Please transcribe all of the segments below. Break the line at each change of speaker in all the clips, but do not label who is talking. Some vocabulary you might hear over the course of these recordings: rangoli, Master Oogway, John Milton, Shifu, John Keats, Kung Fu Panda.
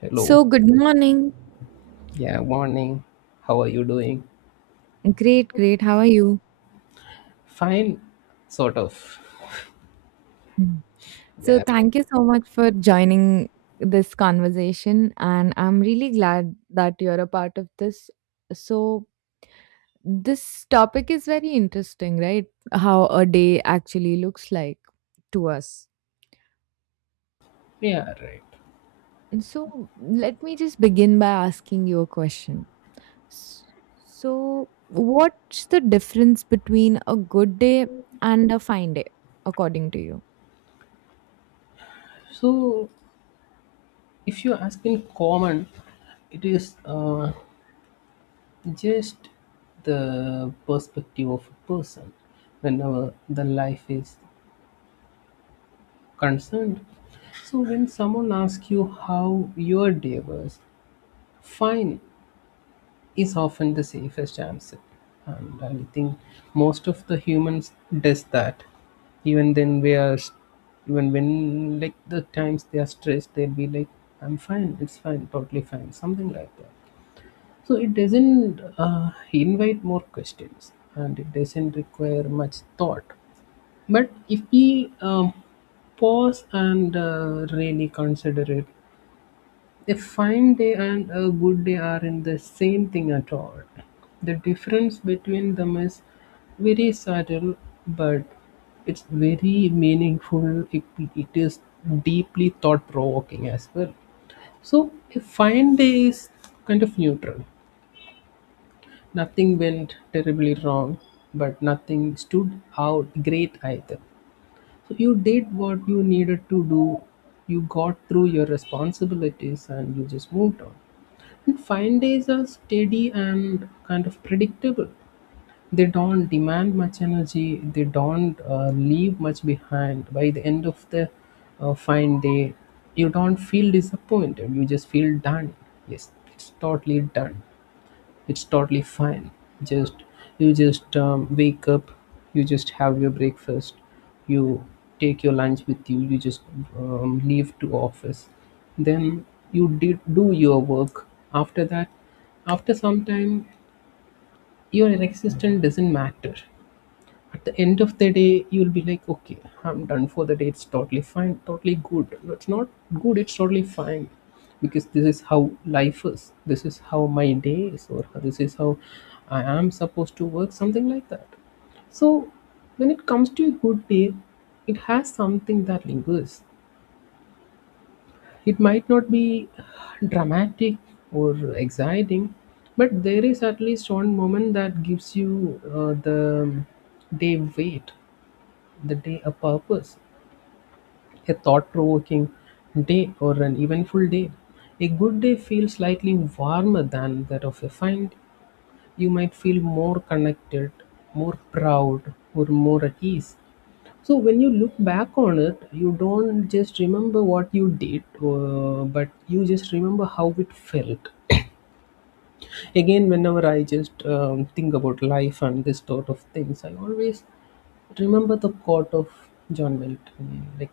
Hello.
So, good morning.
Yeah, morning. How are you doing?
Great, great. How are you?
Fine, sort of.
Mm. So,
Yeah,
thank you so much for joining this conversation. And I'm really glad that you're a part of this. So, this topic is very interesting, right? How a day actually looks like to us.
yeah, right.
So, let me just begin by asking you a question. S- So, what's the difference between a good day and a fine day, according to you?
So, if you ask in common, it is just the perspective of a person whenever the life is concerned. So, when someone asks you how your day was, fine, is often the safest answer. And I think most of the humans does that. Even then we are s- Even when like the times they are stressed, they'll be like, I'm fine, it's fine, totally fine, something like that. So it doesn't invite more questions and it doesn't require much thought. But if we pause and really consider it, a fine day and a good day aren't the same thing at all. The difference between them is very subtle, but it's very meaningful. It is deeply thought provoking as well. So, a fine day is kind of neutral. Nothing went terribly wrong, but nothing stood out great either. So, you did what you needed to do, you got through your responsibilities, and you just moved on, and fine days are steady and kind of predictable. They don't demand much energy. They don't leave much behind. By the end of the fine day, you don't feel disappointed. You just feel done. Yes, it's totally done. It's totally fine. Just you just wake up, you just have your breakfast, you take your lunch with you, you just leave to office. Then you did do your work. After that, after some time, your existence doesn't matter. At the end of the day, you'll be like, okay, I'm done for the day, it's totally fine, totally good. No, it's not good, it's totally fine, because this is how life is, this is how my day is, or this is how I am supposed to work, something like that. So, when it comes to a good day, it has something that lingers. It might not be dramatic or exciting, but there is at least one moment that gives you the day weight, the day a purpose, a thought provoking day, or an eventful day. A good day feels slightly warmer than that of a fine day. You might feel more connected, more proud, or more at ease. So, when you look back on it, you don't just remember what you did, but you just remember how it felt. Again, whenever I just think about life and this sort of things, I always remember the quote of John Milton. Like,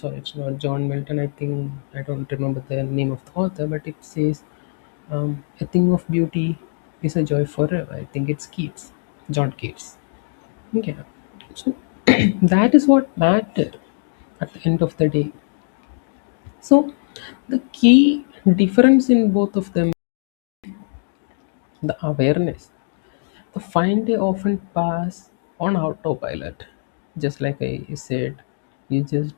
sorry, it's not John Milton, I think. I don't remember the name of the author, but it says, a thing of beauty is a joy forever. I think it's Keats. John Keats. Okay. So, that is what matter at the end of the day. So, the key difference in both of them, the awareness. The fine day often pass on autopilot. Just like I said, you just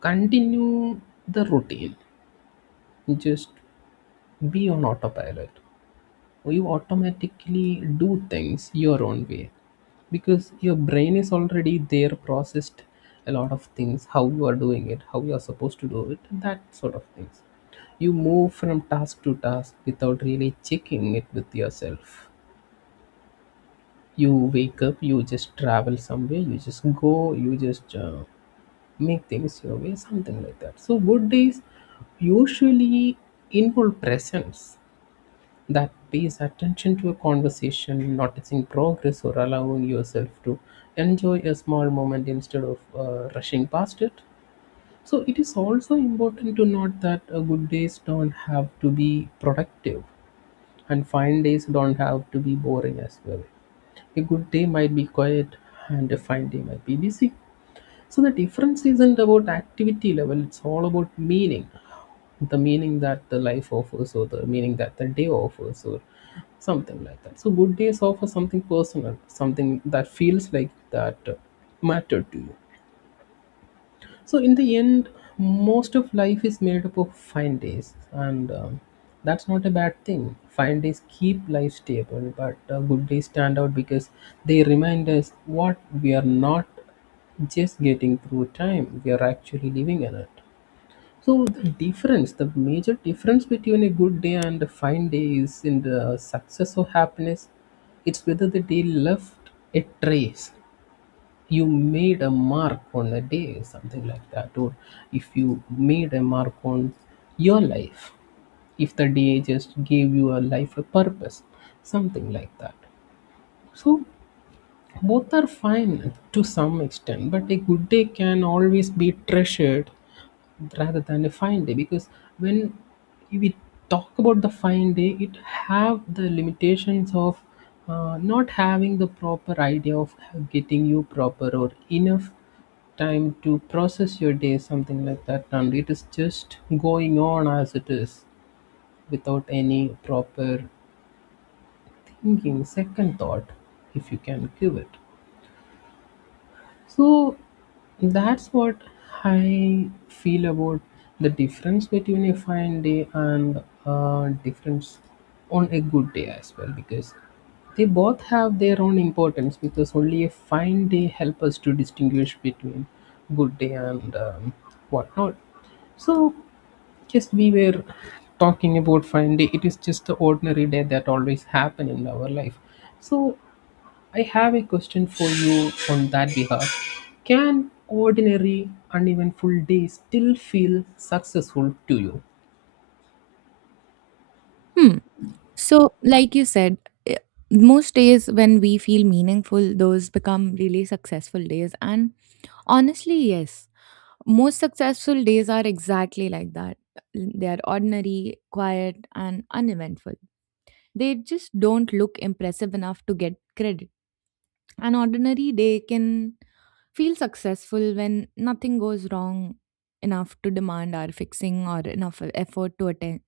continue the routine. You just be on autopilot. You automatically do things your own way, because your brain is already there, processed a lot of things, how you are doing it, how you are supposed to do it, that sort of things. You move from task to task without really checking it with yourself. You wake up, you just travel somewhere, you just go, you just make things your way, something like that. So, good days usually involve presence that pays attention to a conversation, noticing progress, or allowing yourself to enjoy a small moment instead of rushing past it. So it is also important to note that good days don't have to be productive, and fine days don't have to be boring as well. A good day might be quiet, and a fine day might be busy. So the difference isn't about activity level, it's all about meaning. The meaning that the life offers, or the meaning that the day offers, or something like that. So good days offer something personal, something that feels like that mattered to you. So, in the end, most of life is made up of fine days, and that's not a bad thing. Fine days keep life stable, but good days stand out because they remind us what we are not just getting through time; we are actually living in it. So the difference, the major difference between a good day and a fine day is in the success or happiness. It's whether the day left a trace, you made a mark on a day, something like that, or if you made a mark on your life, if the day just gave you a life a purpose, something like that. So both are fine to some extent, but a good day can always be treasured rather than a fine day, because when we talk about the fine day, it have the limitations of not having the proper idea of getting you proper or enough time to process your day, something like that. And it is just going on as it is without any proper thinking, second thought, if you can give it. So that's what I feel about the difference between a fine day and difference on a good day as well, because they both have their own importance, because only a fine day help us to distinguish between good day and whatnot. So, just we were talking about fine day, it is just the ordinary day that always happen in our life. So I have a question for you on that behalf. Can ordinary, uneventful days still feel successful to you?
Hmm. So, like you said, i- most days when we feel meaningful, those become really successful days. And honestly, yes, most successful days are exactly like that. They are ordinary, quiet, and uneventful. They just don't look impressive enough to get credit. An ordinary day can feel successful when nothing goes wrong enough to demand our fixing or enough effort to attend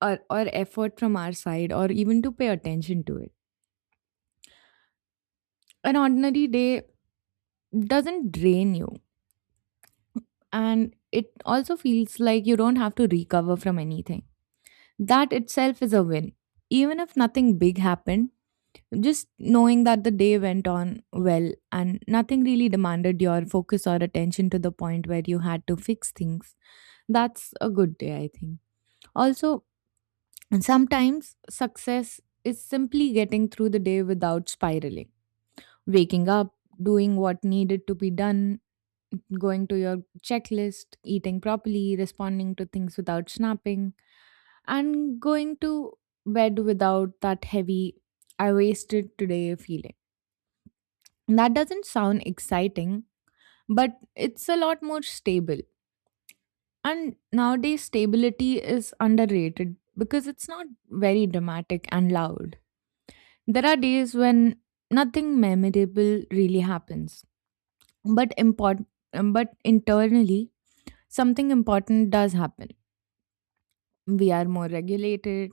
or effort from our side or even to pay attention to it. An ordinary day doesn't drain you, and it also feels like you don't have to recover from anything. That itself is a win. Even if nothing big happened, just knowing that the day went on well and nothing really demanded your focus or attention to the point where you had to fix things, that's a good day, I think. Also, sometimes success is simply getting through the day without spiraling, waking up, doing what needed to be done, going to your checklist, eating properly, responding to things without snapping, and going to bed without that heavy, I wasted today feeling. That doesn't sound exciting, but it's a lot more stable. And nowadays, stability is underrated because it's not very dramatic and loud. There are days when nothing memorable really happens, but important, but internally, something important does happen. We are more regulated,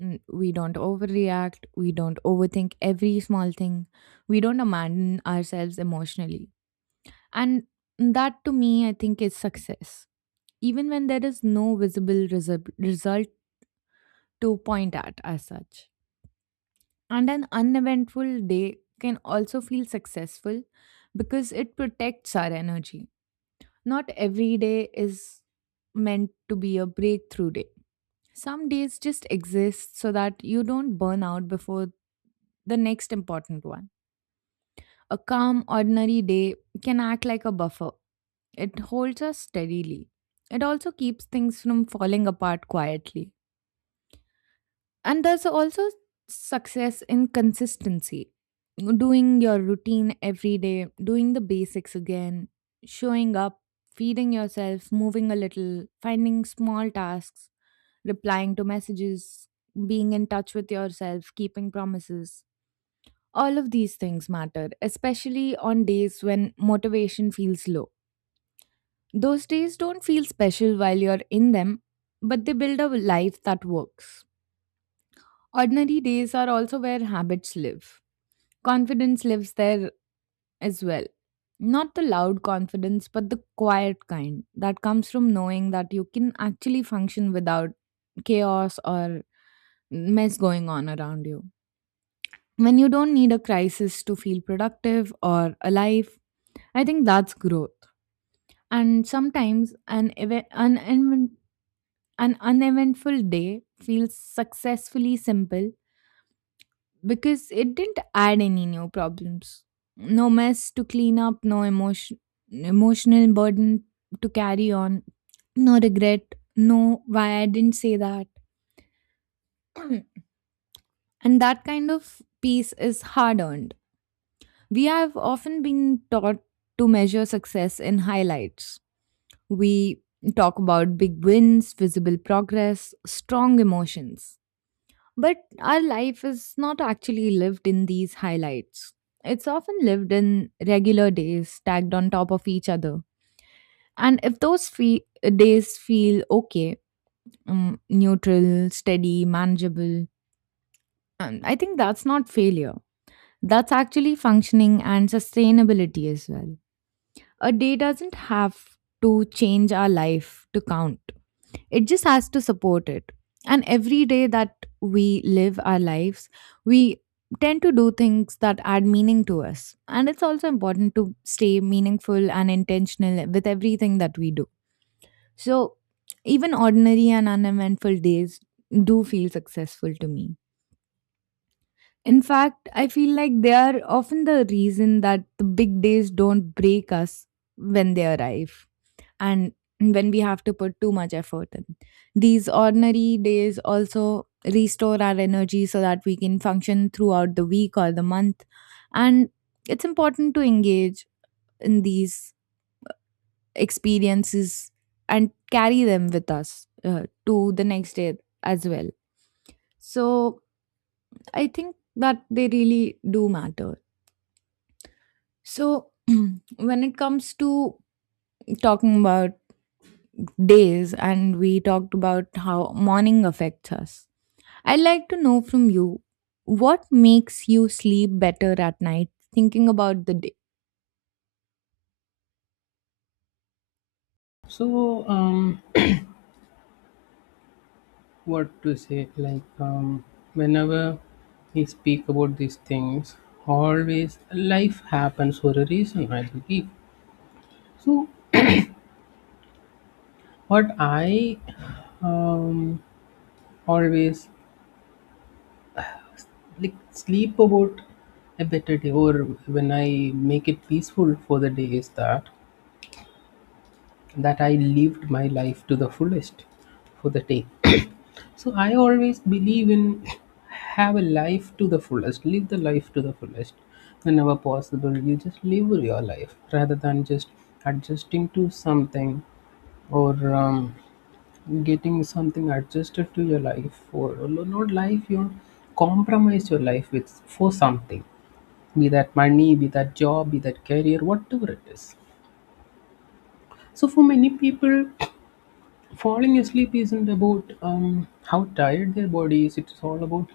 we don't overreact, we don't overthink every small thing, we don't abandon ourselves emotionally. And that, to me, I think is success, even when there is no visible result to point at as such. And an uneventful day can also feel successful because it protects our energy. Not every day is meant to be a breakthrough day. Some days just exist so that you don't burn out before the next important one. A calm, ordinary day can act like a buffer. It holds us steadily. It also keeps things from falling apart quietly. And there's also success in consistency. Doing your routine every day, doing the basics again, showing up, feeding yourself, moving a little, finding small tasks, replying to messages, being in touch with yourself, keeping promises. All of these things matter, especially on days when motivation feels low. Those days don't feel special while you're in them, but they build a life that works. Ordinary days are also where habits live. Confidence lives there as well. Not the loud confidence, but the quiet kind that comes from knowing that you can actually function without chaos or mess going on around you. When you don't need a crisis to feel productive or alive, I think that's growth. And sometimes an uneventful day feels successfully simple because it didn't add any new problems. No mess to clean up, no emotion, emotional burden to carry on, no regret, no why I didn't say that. And that kind of peace is hard earned. We have often been taught to measure success in highlights. We talk about big wins, visible progress, strong emotions. But our life is not actually lived in these highlights. It's often lived in regular days stacked on top of each other. And if those days feel okay, neutral, steady, manageable, I think that's not failure. That's actually functioning and sustainability as well. A day doesn't have to change our life to count. It just has to support it. And every day that we live our lives, we tend to do things that add meaning to us, and it's also important to stay meaningful and intentional with everything that we do. So, even ordinary and uneventful days do feel successful to me. In fact, I feel like they are often the reason that the big days don't break us when they arrive and when we have to put too much effort in. These ordinary days also restore our energy so that we can function throughout the week or the month. And it's important to engage in these experiences and carry them with us to the next day as well. So, I think that they really do matter. So, when it comes to talking about days, and we talked about how morning affects us, I'd like to know from you, what makes you sleep better at night thinking about the day?
So, what to say? Like, whenever we speak about these things, always life happens for a reason, I believe. So, what I um, always like sleep about a better day, or when I make it peaceful for the day, is that I lived my life to the fullest for the day. So I always believe in have a life to the fullest, live the life to the fullest. Whenever possible, you just live your life rather than just adjusting to something or getting something adjusted to your life, or not life, you compromise your life with for something, be that money, be that job, be that career, whatever it is. So for many people, falling asleep isn't about how tired their body is, it's all about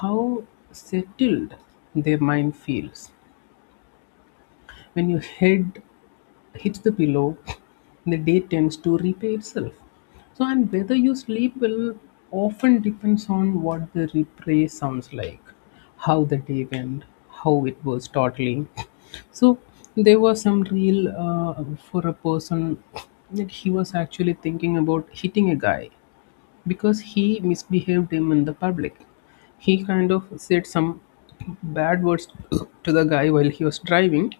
how settled their mind feels. When your head hits the pillow, the day tends to repay itself. So, and whether you sleep will often depends on what the replay sounds like, how the day went, how it was startling. So, there was some real for a person that he was actually thinking about hitting a guy because he misbehaved him in the public. He kind of said some bad words to the guy while he was driving,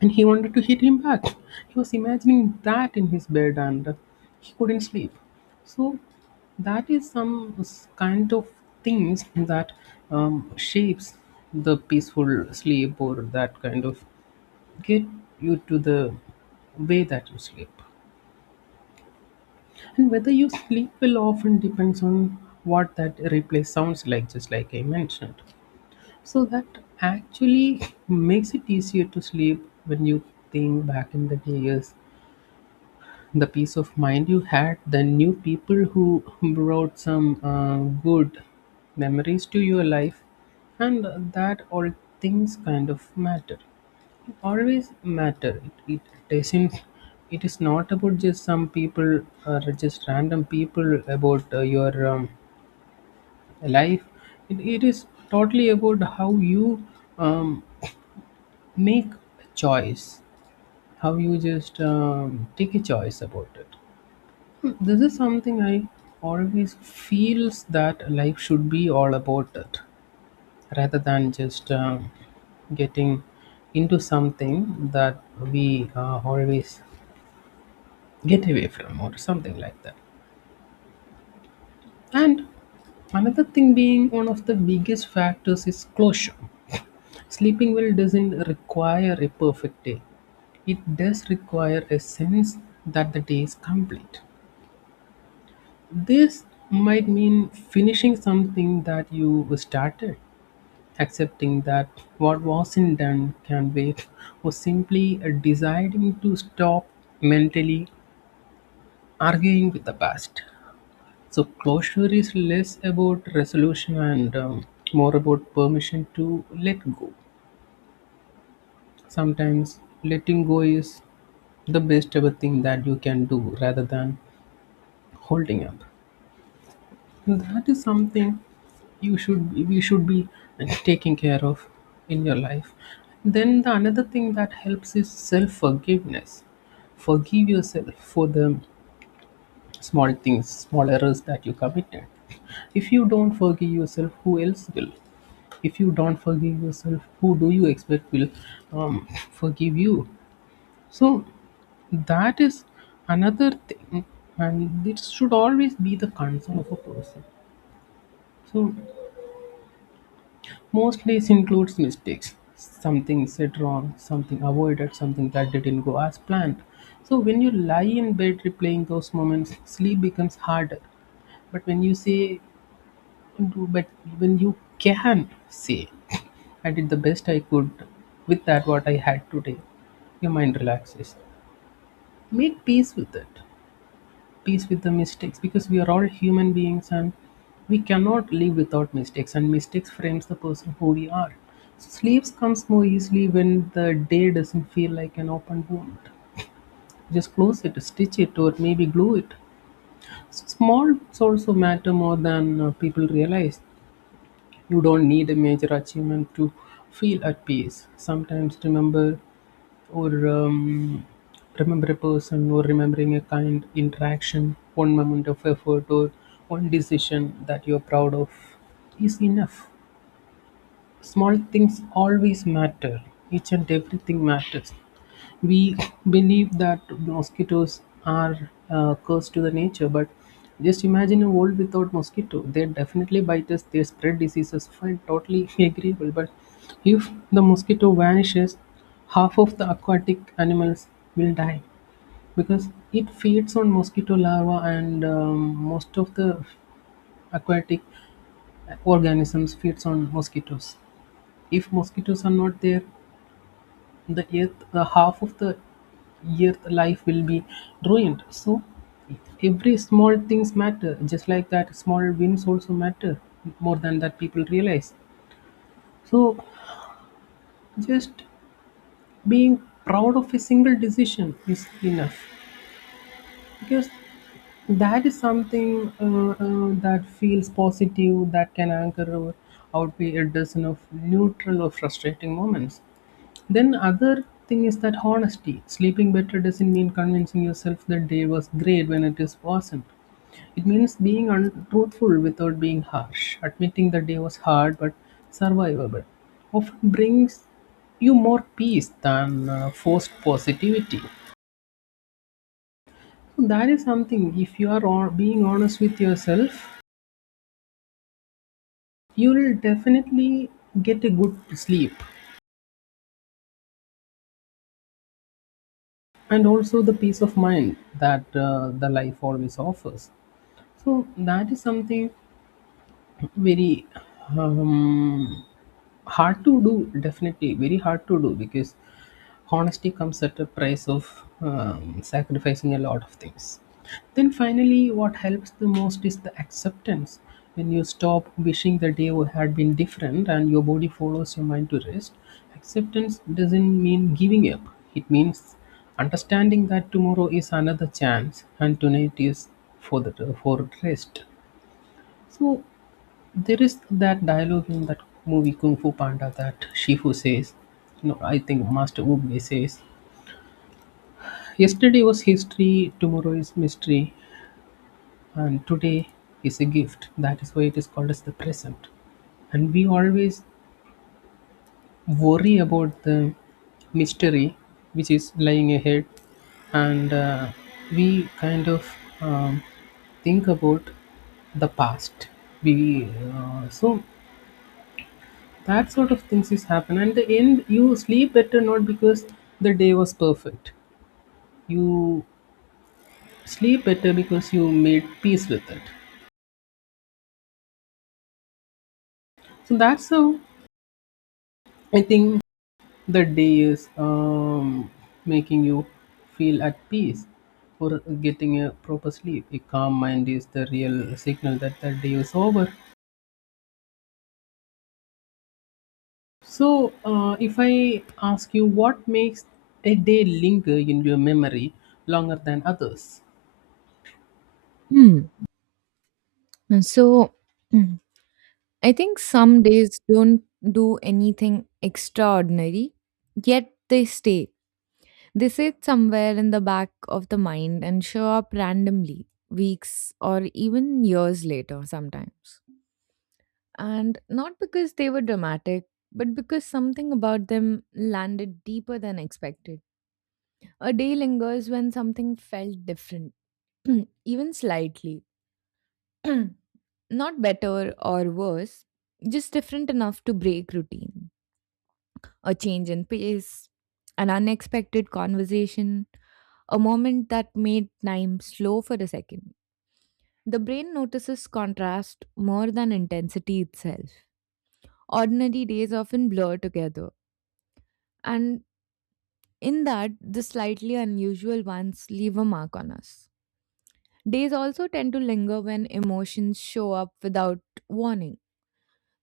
and he wanted to hit him back. He was imagining that in his bed and he couldn't sleep. So that is some kind of things that shapes the peaceful sleep, or that kind of get you to the way that you sleep. And whether you sleep will often depends on what that replay sounds like, just like I mentioned. So that actually makes it easier to sleep when you think back in the days, the peace of mind you had, the new people who brought some good memories to your life, and that all things kind of matter, always matter. It doesn't, it is not about just some people or just random people, about your life. It is totally about how you um, make a choice, how you just take a choice about it. This is something I always feels that life should be all about it, rather than just getting into something that we always get away from, or something like that. And another thing being one of the biggest factors is closure. Sleeping well doesn't require a perfect day, it does require a sense that the day is complete. This might mean finishing something that you started, accepting that what wasn't done can wait, or simply deciding to stop mentally arguing with the past. So closure is less about resolution and more about permission to let go. Sometimes letting go is the best ever thing that you can do rather than holding up. And that is something you should we should be taking care of in your life. Then the another thing that helps is self forgiveness. Forgive yourself for the small things, small errors that you committed. If you don't forgive yourself, who else will? If you don't forgive yourself, who do you expect will forgive you? So that is another thing, and it should always be the concern of a person. So most days includes mistakes. Something said wrong, something avoided, something that didn't go as planned. So when you lie in bed replaying those moments, sleep becomes harder. But when you say do but even you can say I did the best I could with that what I had today, your mind relaxes. Make peace with it, peace with the mistakes, because we are all human beings and we cannot live without mistakes, and mistakes frames the person who we are. So sleeps comes more easily when the day doesn't feel like an open wound. Just close it, stitch it, or maybe glue it. Small also matter more than people realize. You don't need a major achievement to feel at peace. Sometimes remember or remember a person, or remembering a kind interaction, one moment of effort or one decision that you're proud of is enough. Small things always matter. Each and everything matters. We believe that mosquitoes are a curse to the nature, but just imagine a world without mosquito. They definitely bite us. They spread diseases. Fine, totally agreeable. But if the mosquito vanishes, half of the aquatic animals will die because it feeds on mosquito larva, and most of the aquatic organisms feeds on mosquitoes. If mosquitoes are not there, the earth, the half of the earth life will be ruined. So every small things matter, just like that small wins also matter more than that people realize. So just being proud of a single decision is enough, because that is something that feels positive, that can anchor or outweigh a dozen of neutral or frustrating moments. Then other thing is that honesty. Sleeping better doesn't mean convincing yourself that day was great when it is wasn't. It means being untruthful without being harsh. Admitting the day was hard but survivable often brings you more peace than forced positivity. So that is something. If you are on, being honest with yourself, you will definitely get a good sleep, and also the peace of mind that the life always offers. So that is something very um, hard to do, definitely very hard to do, because honesty comes at a price of sacrificing a lot of things. Then finally, what helps the most is the acceptance. When you stop wishing the day had been different and your body follows your mind to rest, acceptance doesn't mean giving up. It means understanding that tomorrow is another chance and tonight is for the for rest. So there is that dialogue in that movie Kung Fu Panda that Shifu says, you know, I think Master Oogway says, yesterday was history, tomorrow is mystery, and today is a gift. That is why it is called as the present. And we always worry about the mystery which is lying ahead, and we kind of um, think about the past. We so That sort of things is happen. And the end, you sleep better not because the day was perfect. You sleep better because you made peace with it. So that's how I think the day is making you feel at peace, or getting a proper sleep. A calm mind is the real signal that the day is over. So, if I ask you what makes a day linger in your memory longer than others?
Hmm. And so, mm, I think some days don't do anything extraordinary, yet they stay. They sit somewhere in the back of the mind and show up randomly, weeks or even years later sometimes. And not because they were dramatic, but because something about them landed deeper than expected. A day lingers when something felt different, even slightly. Not better or worse, just different enough to break routine. A change in pace, an unexpected conversation, a moment that made time slow for a second. The brain notices contrast more than intensity itself. Ordinary days often blur together, and in that, the slightly unusual ones leave a mark on us. Days also tend to linger when emotions show up without warning.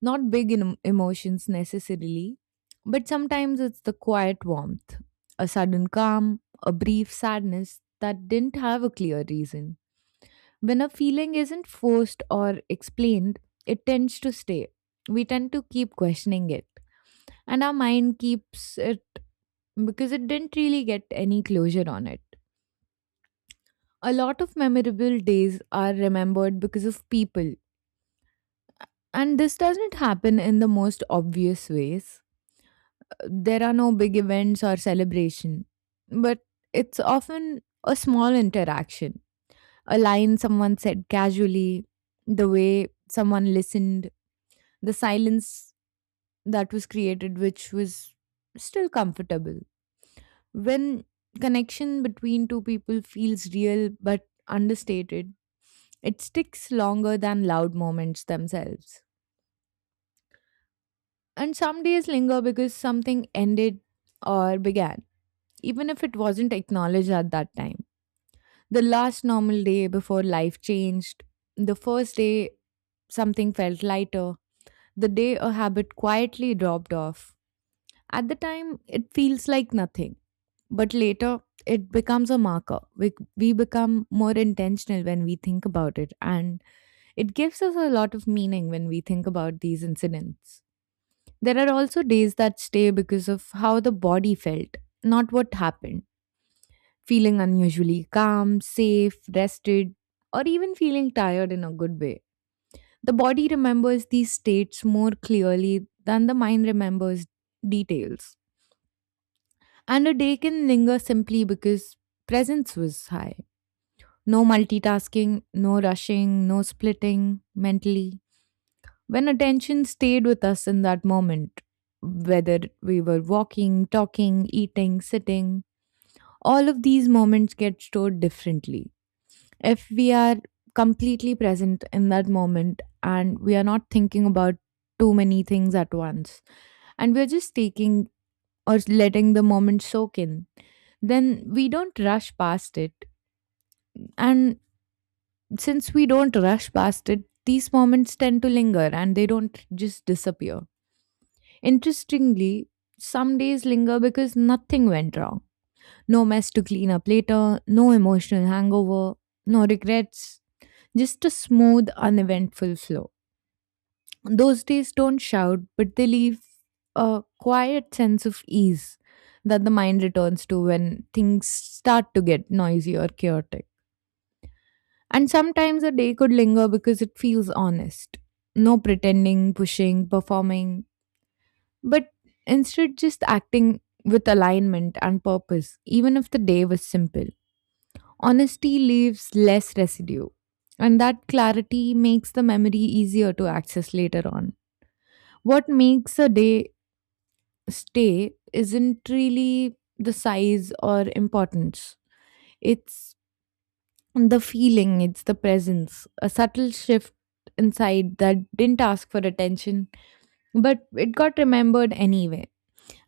Not big emotions necessarily, but sometimes it's the quiet warmth, a sudden calm, a brief sadness that didn't have a clear reason. When a feeling isn't forced or explained, it tends to stay. We tend to keep questioning it, and our mind keeps it because it didn't really get any closure on it. A lot of memorable days are remembered because of people. And this doesn't happen in the most obvious ways. There are no big events or celebration, but it's often a small interaction. A line someone said casually, the way someone listened, the silence that was created, which was still comfortable. When connection between two people feels real but understated, it sticks longer than loud moments themselves. And some days linger because something ended or began, even if it wasn't acknowledged at that time. The last normal day before life changed, the first day something felt lighter, the day a habit quietly dropped off. At the time, it feels like nothing, but later, it becomes a marker. We become more intentional when we think about it, and it gives us a lot of meaning when we think about these incidents. There are also days that stay because of how the body felt, not what happened. Feeling unusually calm, safe, rested, or even feeling tired in a good way. The body remembers these states more clearly than the mind remembers details. And a day can linger simply because presence was high. No multitasking, no rushing, no splitting mentally. When attention stayed with us in that moment, whether we were walking, talking, eating, sitting, all of these moments get stored differently. If we are completely present in that moment and we are not thinking about too many things at once, and we're just taking or letting the moment soak in, then we don't rush past it. And since we don't rush past it, these moments tend to linger and they don't just disappear. Interestingly, some days linger because nothing went wrong. No mess to clean up later, no emotional hangover, no regrets, just a smooth, uneventful flow. Those days don't shout, but they leave a quiet sense of ease that the mind returns to when things start to get noisy or chaotic. And sometimes a day could linger because it feels honest. No pretending, pushing, performing, but instead just acting with alignment and purpose, even if the day was simple. Honesty leaves less residue, and that clarity makes the memory easier to access later on. What makes a day stay isn't really the size or importance, it's the feeling, it's the presence, a subtle shift inside that didn't ask for attention, but it got remembered anyway.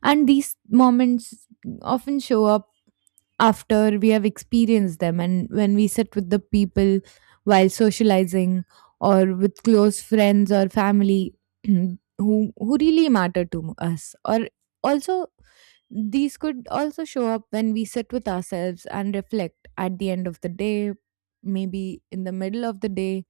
And these moments often show up after we have experienced them, and when we sit with the people while socializing, or with close friends or family who really matter to us. Or also, these could also show up when we sit with ourselves and reflect at the end of the day, maybe in the middle of the day.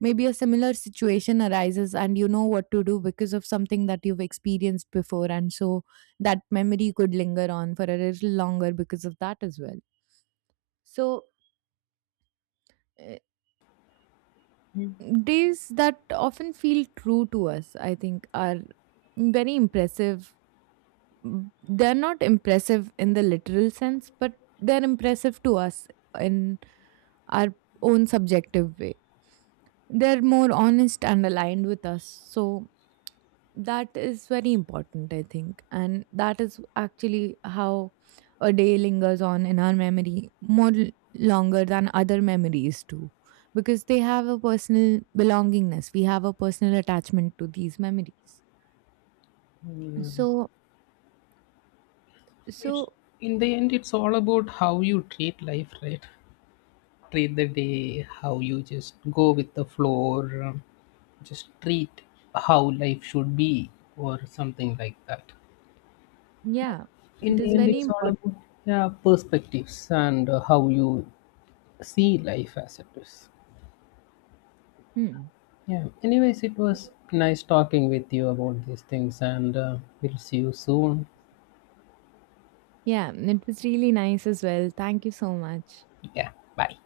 Maybe a similar situation arises and you know what to do because of something that you've experienced before, and so that memory could linger on for a little longer because of that as well. So, uh, days that often feel true to us, I think, are very impressive. Mm, they're not impressive in the literal sense, but they're impressive to us in our own subjective way. They're more honest and aligned with us. So, that is very important, I think, and that is actually how a day lingers on in our memory more longer than other memories too, because they have a personal belongingness, we have a personal attachment to these memories.
Yeah.
so
It's
so
in the end, it's all about how you treat life, right? Treat the day, how you just go with the flow, or just treat how life should be, or something like that.
yeah. It
In the
is
end,
very
it's all
important.
about yeah perspectives and how you see life as it is.
Hmm.
Yeah. Anyways, it was nice talking with you about these things, and we'll see you soon.
Yeah, it was really nice as well. Thank you so much.
Yeah. Bye.